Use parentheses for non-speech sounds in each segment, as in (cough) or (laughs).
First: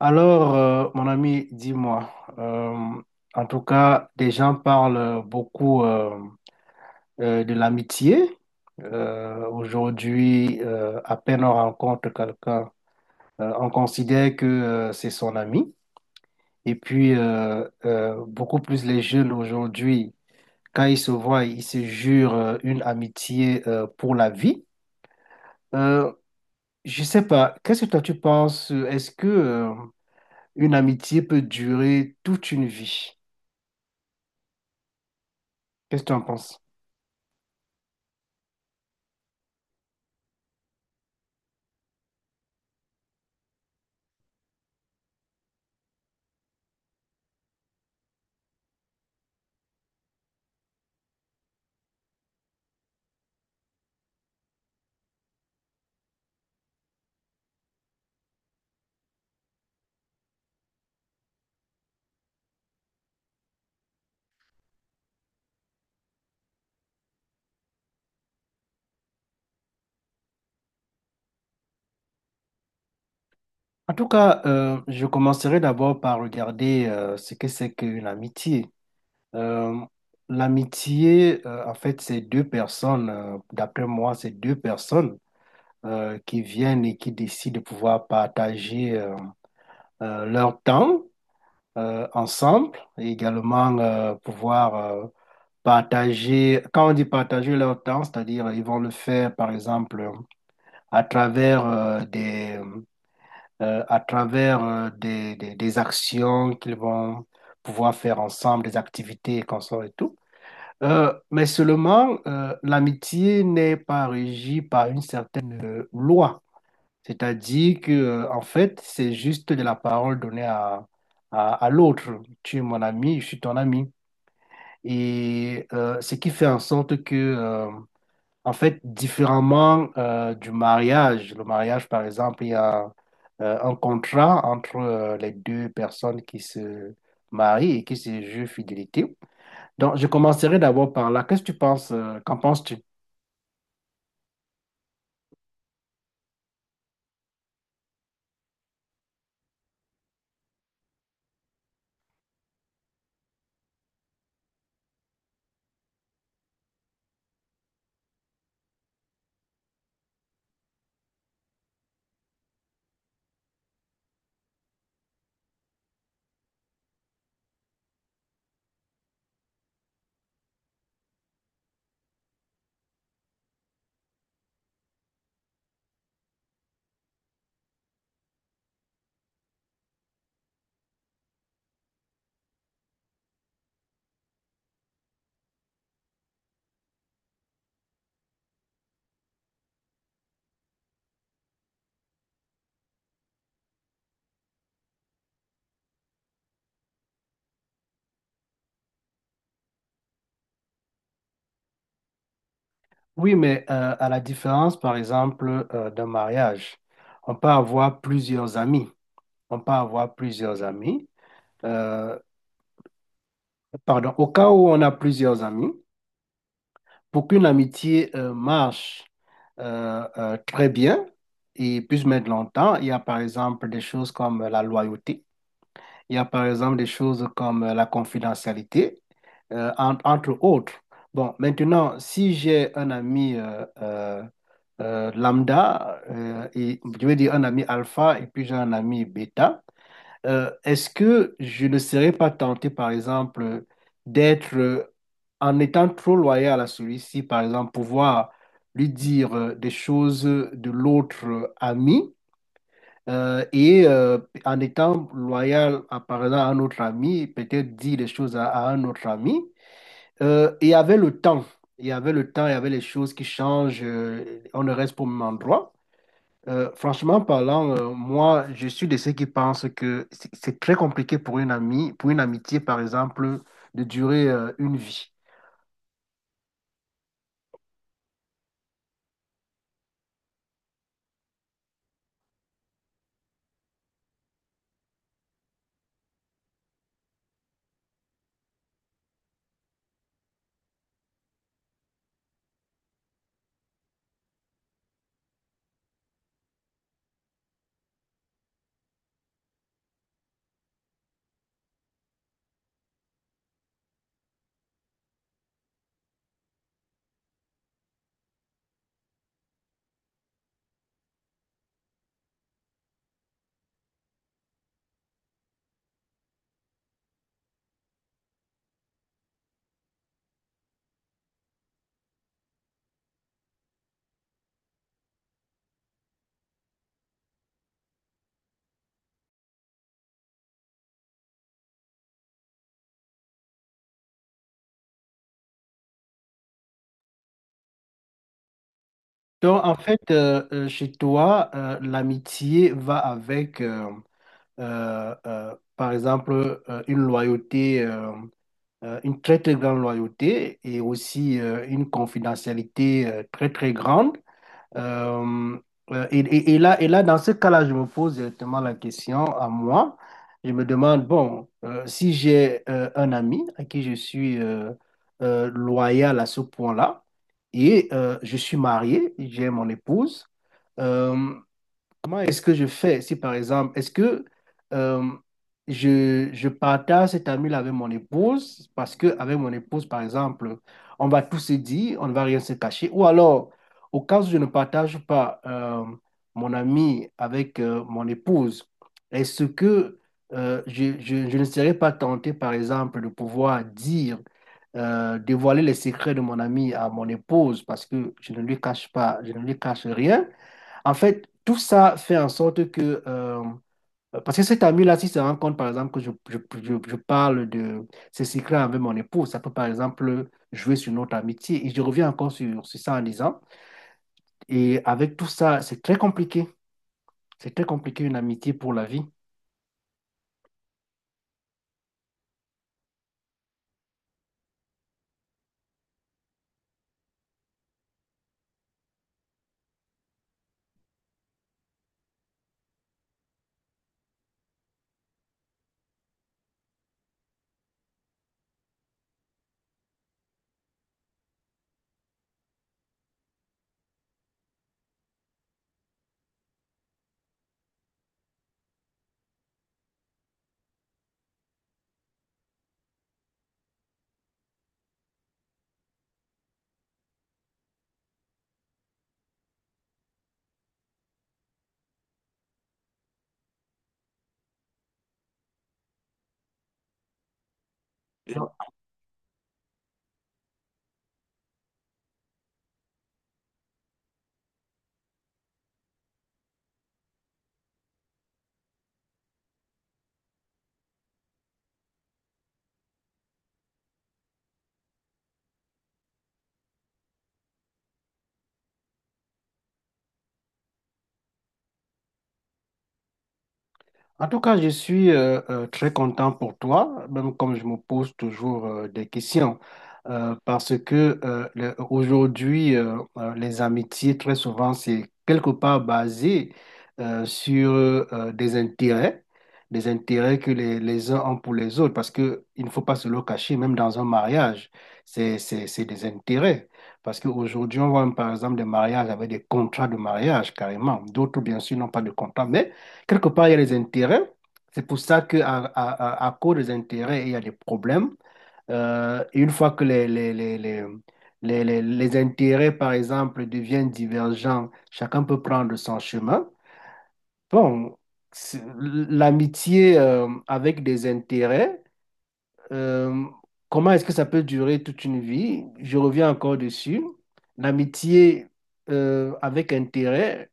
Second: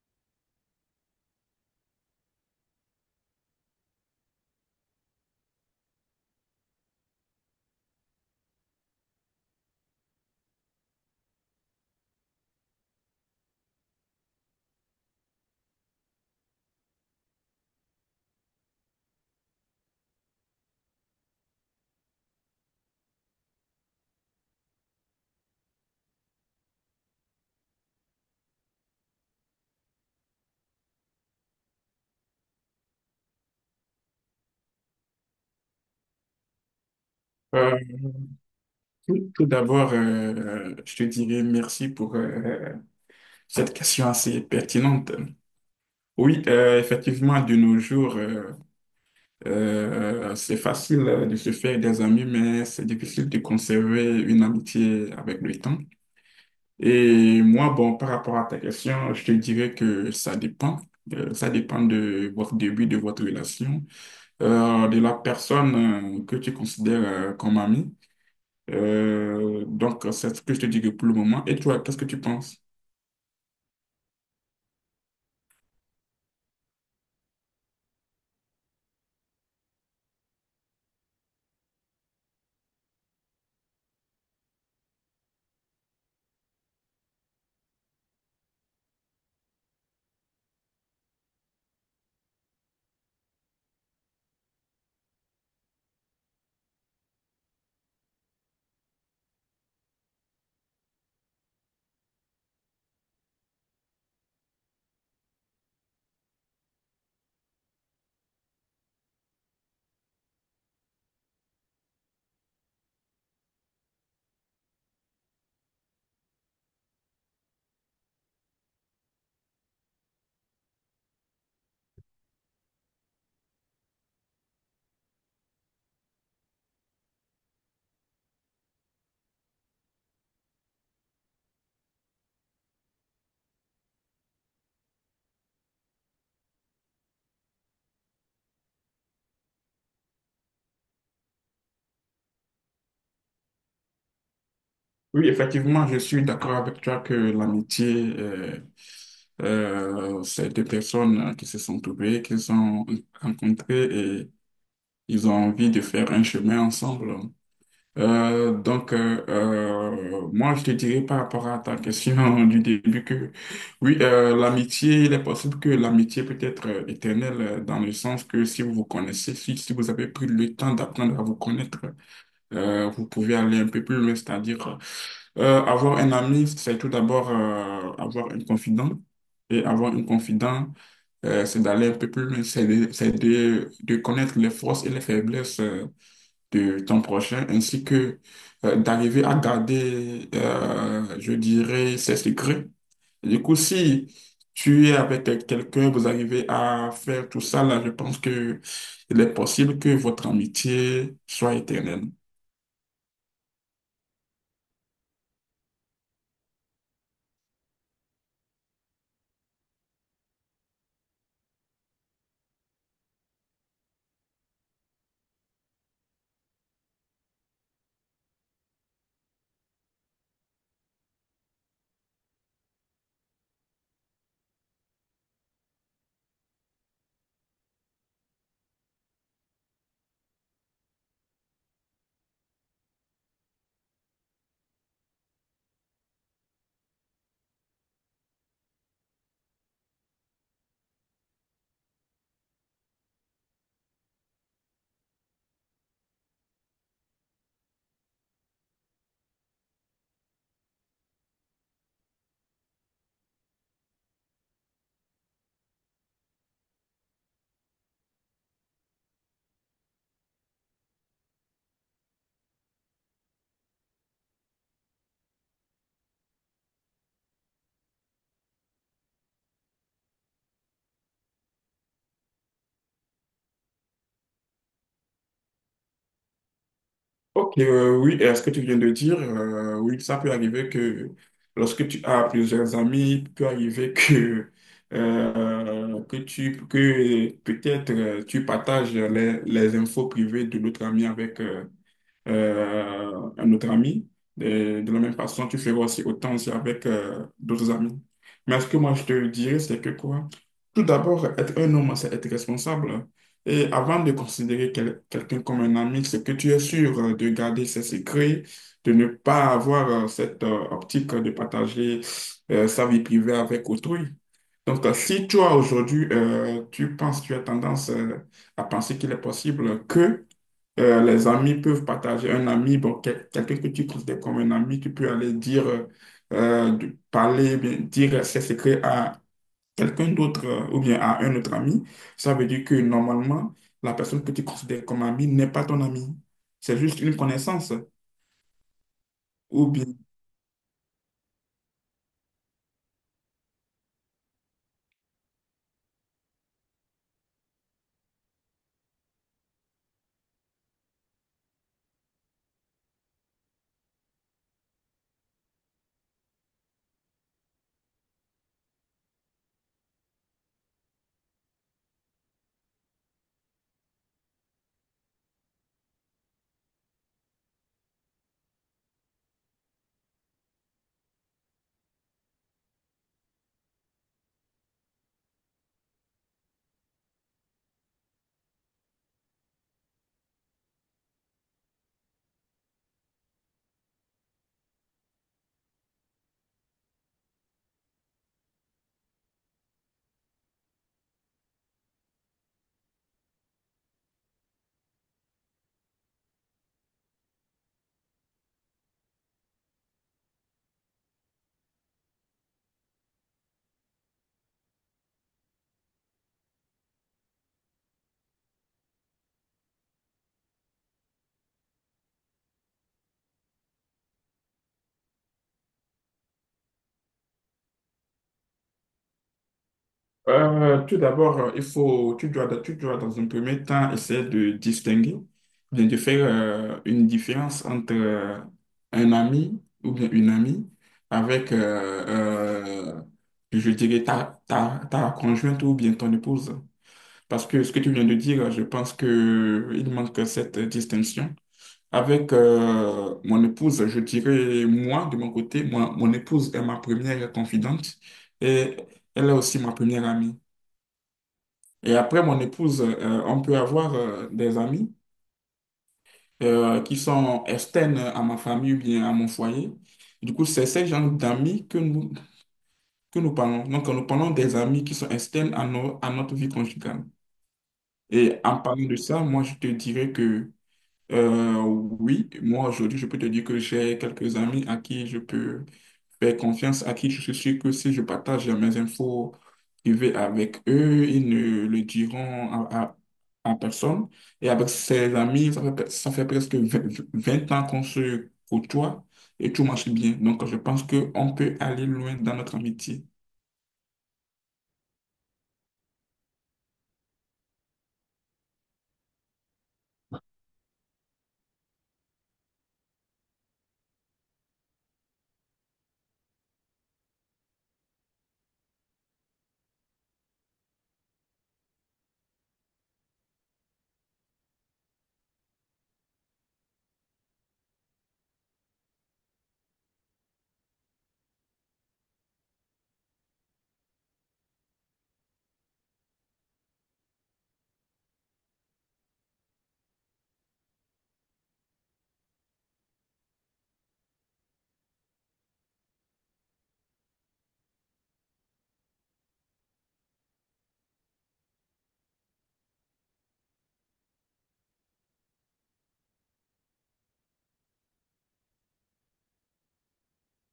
Alors, mon ami, dis-moi, euh, en tout cas, les gens parlent beaucoup de l'amitié. Aujourd'hui, à peine on rencontre quelqu'un, on considère que c'est son ami. Et puis, beaucoup plus les jeunes aujourd'hui, quand ils se voient, ils se jurent une amitié pour la vie. Euh, je sais pas, qu'est-ce que toi tu penses? Est-ce que une amitié peut durer toute une vie? Qu'est-ce que tu en penses? Euh, tout d'abord, je te dirais merci pour cette question assez pertinente. Oui, effectivement, de nos jours, c'est facile de se faire des amis, mais c'est difficile de conserver une amitié avec le temps. Et moi, bon, par rapport à ta question, je te dirais que ça dépend. Ça dépend de votre début, de votre relation, de la personne que tu considères comme amie. Donc, c'est ce que je te dirais pour le moment. Et toi, qu'est-ce que tu penses? En tout cas, je commencerai d'abord par regarder ce que c'est que l'amitié. Euh, l'amitié, en fait, c'est deux personnes, d'après moi, c'est deux personnes qui viennent et qui décident de pouvoir partager leur temps ensemble et également pouvoir partager, quand on dit partager leur temps, c'est-à-dire ils vont le faire, par exemple, à travers des à travers des actions qu'ils vont pouvoir faire ensemble, des activités et consorts et tout. Mais seulement, l'amitié n'est pas régie par une certaine loi. C'est-à-dire que, en fait, c'est juste de la parole donnée à l'autre. Tu es mon ami, je suis ton ami. Et ce qui fait en sorte que en fait, différemment du mariage, le mariage, par exemple, il y a un contrat entre les deux personnes qui se marient et qui se jurent fidélité. Donc, je commencerai d'abord par là. Qu'est-ce que tu penses? Qu'en penses-tu? Oui, effectivement, je suis d'accord avec toi que l'amitié, c'est deux personnes qui se sont trouvées, qui se sont rencontrées et ils ont envie de faire un chemin ensemble. Donc, moi, je te dirais par rapport à ta question (laughs) du début que, oui, l'amitié, il est possible que l'amitié peut être éternelle dans le sens que si vous vous connaissez, si vous avez pris le temps d'apprendre à vous connaître, vous pouvez aller un peu plus loin, c'est-à-dire avoir un ami, c'est tout d'abord avoir un confident. Et avoir un confident, c'est d'aller un peu plus loin, c'est de connaître les forces et les faiblesses de ton prochain, ainsi que d'arriver à garder, je dirais, ses secrets. Du coup, si tu es avec quelqu'un, vous arrivez à faire tout ça, là, je pense que il est possible que votre amitié soit éternelle. Oui, mais à la différence, par exemple, d'un mariage, on peut avoir plusieurs amis. On peut avoir plusieurs amis. Euh, pardon, au cas où on a plusieurs amis, pour qu'une amitié marche très bien et puisse mettre longtemps, il y a par exemple des choses comme la loyauté, il y a par exemple des choses comme la confidentialité, entre autres. Bon, maintenant, si j'ai un ami lambda, et, je veux dire un ami alpha et puis j'ai un ami bêta, est-ce que je ne serais pas tenté, par exemple, d'être, en étant trop loyal à celui-ci, par exemple, pouvoir lui dire des choses de l'autre ami euh, et euh, en étant loyal, par exemple, à un autre ami, peut-être dire des choses à un autre ami. Et avec le temps, et avec le temps, il y avait les choses qui changent, on ne reste pas au même endroit. Franchement parlant, moi, je suis de ceux qui pensent que c'est très compliqué pour une amie, pour une amitié, par exemple, de durer une vie. Ok, oui, et ce que tu viens de dire, oui, ça peut arriver que lorsque tu as plusieurs amis, il peut arriver que, que peut-être tu partages les infos privées de l'autre ami avec, un autre ami. De la même façon, tu feras aussi autant aussi avec d'autres amis. Mais ce que moi, je te dirais, c'est que quoi? Tout d'abord, être un homme, c'est être responsable. Et avant de considérer quelqu'un comme un ami, c'est que tu es sûr de garder ses secrets, de ne pas avoir cette optique de partager sa vie privée avec autrui. Donc, si toi, aujourd'hui, tu penses, tu as tendance à penser qu'il est possible que les amis peuvent partager. Un ami, bon, quelqu'un que tu considères comme un ami, tu peux aller dire, parler, bien, dire ses secrets à quelqu'un d'autre ou bien à un autre ami. Ça veut dire que normalement, la personne que tu considères comme ami n'est pas ton ami. C'est juste une connaissance. Donc, Ou en bien, fait, chez toi, l'amitié va avec, par exemple, une loyauté, une très, très grande loyauté et aussi une confidentialité très, très grande. Euh, et, et là, dans ce cas-là, je me pose directement la question à moi. Je me demande, bon, si j'ai un ami à qui je suis loyal à ce point-là, et je suis marié, j'ai mon épouse, euh, comment est-ce que je fais si, par exemple, est-ce que euh, je partage cet ami-là avec mon épouse parce que avec mon épouse, par exemple, on va tout se dire, on ne va rien se cacher. Ou alors, au cas où je ne partage pas mon ami avec mon épouse, est-ce que je ne serais pas tenté, par exemple, de pouvoir dire, dévoiler les secrets de mon ami à mon épouse parce que je ne lui cache pas, je ne lui cache rien? En fait, tout ça fait en sorte que, parce que cet ami-là, si se rend compte, par exemple, que je parle de ces secrets avec mon épouse, ça peut, par exemple, jouer sur notre amitié. Et je reviens encore sur ça en disant, et avec tout ça, c'est très compliqué. C'est très compliqué une amitié pour la vie. tout d'abord, il faut, tu dois dans un premier temps essayer de distinguer, bien de faire une différence entre un ami ou bien une amie avec, je dirais, ta conjointe ou bien ton épouse. Parce que ce que tu viens de dire, je pense que il manque cette distinction. Avec mon épouse, je dirais, moi, de mon côté, moi, mon épouse est ma première confidente et elle est aussi ma première amie. Et après, mon épouse, on peut avoir des amis qui sont externes à ma famille ou bien à mon foyer. Du coup, c'est ce genre d'amis que nous parlons. Donc, nous parlons des amis qui sont externes à, à notre vie conjugale. Et Et en parlant de ça, moi, je te dirais que oui, moi, aujourd'hui, je peux te dire que j'ai quelques amis à qui je peux faire confiance, à qui je suis sûr que si je partage mes infos privées avec eux, ils ne le diront à personne. Et avec ses amis, ça fait presque vingt ans qu'on se côtoie et tout marche bien. Donc, je pense qu'on peut aller loin dans notre amitié. en tout cas, je suis très content pour toi, même comme je me pose toujours des questions, parce que aujourd'hui, les amitiés, très souvent, c'est quelque part basé sur des intérêts que les uns ont pour les autres, parce que il ne faut pas se le cacher, même dans un mariage, c'est des intérêts. Parce qu'aujourd'hui, on voit par exemple des mariages avec des contrats de mariage carrément. D'autres, bien sûr, n'ont pas de contrat, mais quelque part, il y a les intérêts. C'est pour ça à cause des intérêts, il y a des problèmes. Et une fois que les intérêts, par exemple, deviennent divergents, chacun peut prendre son chemin. Bon, c'est- l'amitié avec des intérêts, euh, comment est-ce que ça peut durer toute une vie? Je reviens encore dessus. L'amitié avec intérêt.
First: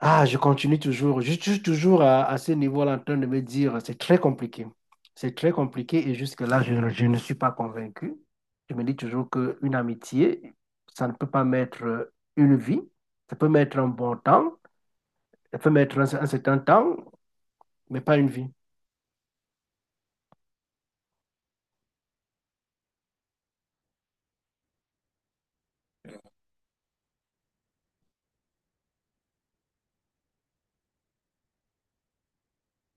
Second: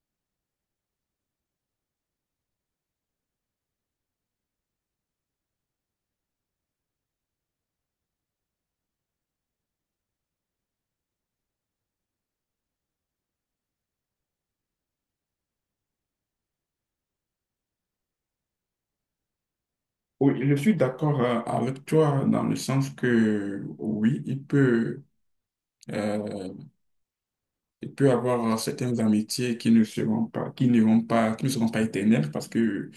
Ah, je continue toujours. Je suis toujours à ce niveau-là en train de me dire, c'est très compliqué. C'est très compliqué et jusque-là, je ne suis pas convaincu. Je me dis toujours qu'une amitié, ça ne peut pas mettre une vie. Ça peut mettre un bon temps, ça peut mettre un certain temps, mais pas une vie. Oui, je suis d'accord avec toi dans le sens que oui, il peut. euh, Il peut y avoir certaines amitiés qui ne seront pas, qui ne vont pas, qui ne seront pas éternelles parce que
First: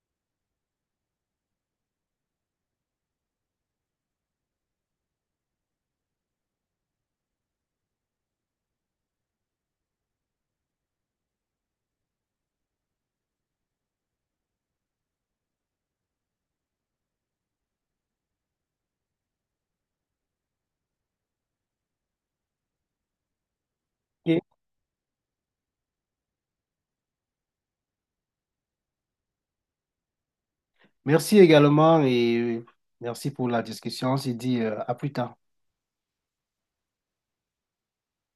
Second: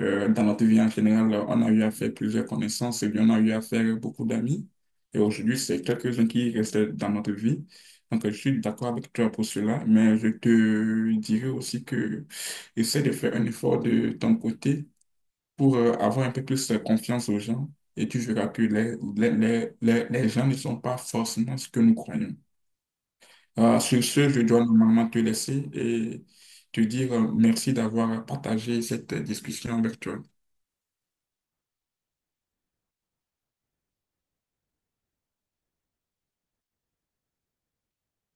dans notre vie en général, on a eu à faire plusieurs connaissances et puis on a eu à faire beaucoup d'amis. Et aujourd'hui, c'est quelques-uns qui restent dans notre vie. Donc, je suis d'accord avec toi pour cela, mais je te dirais aussi que essaie de faire un effort de ton côté pour avoir un peu plus confiance aux gens et tu verras que les gens ne sont pas forcément ce que nous croyons. Sur ce, je Ok. dois normalement te laisser et te dire merci d'avoir partagé cette discussion virtuelle. Merci également et merci pour la discussion. On se dit à plus tard.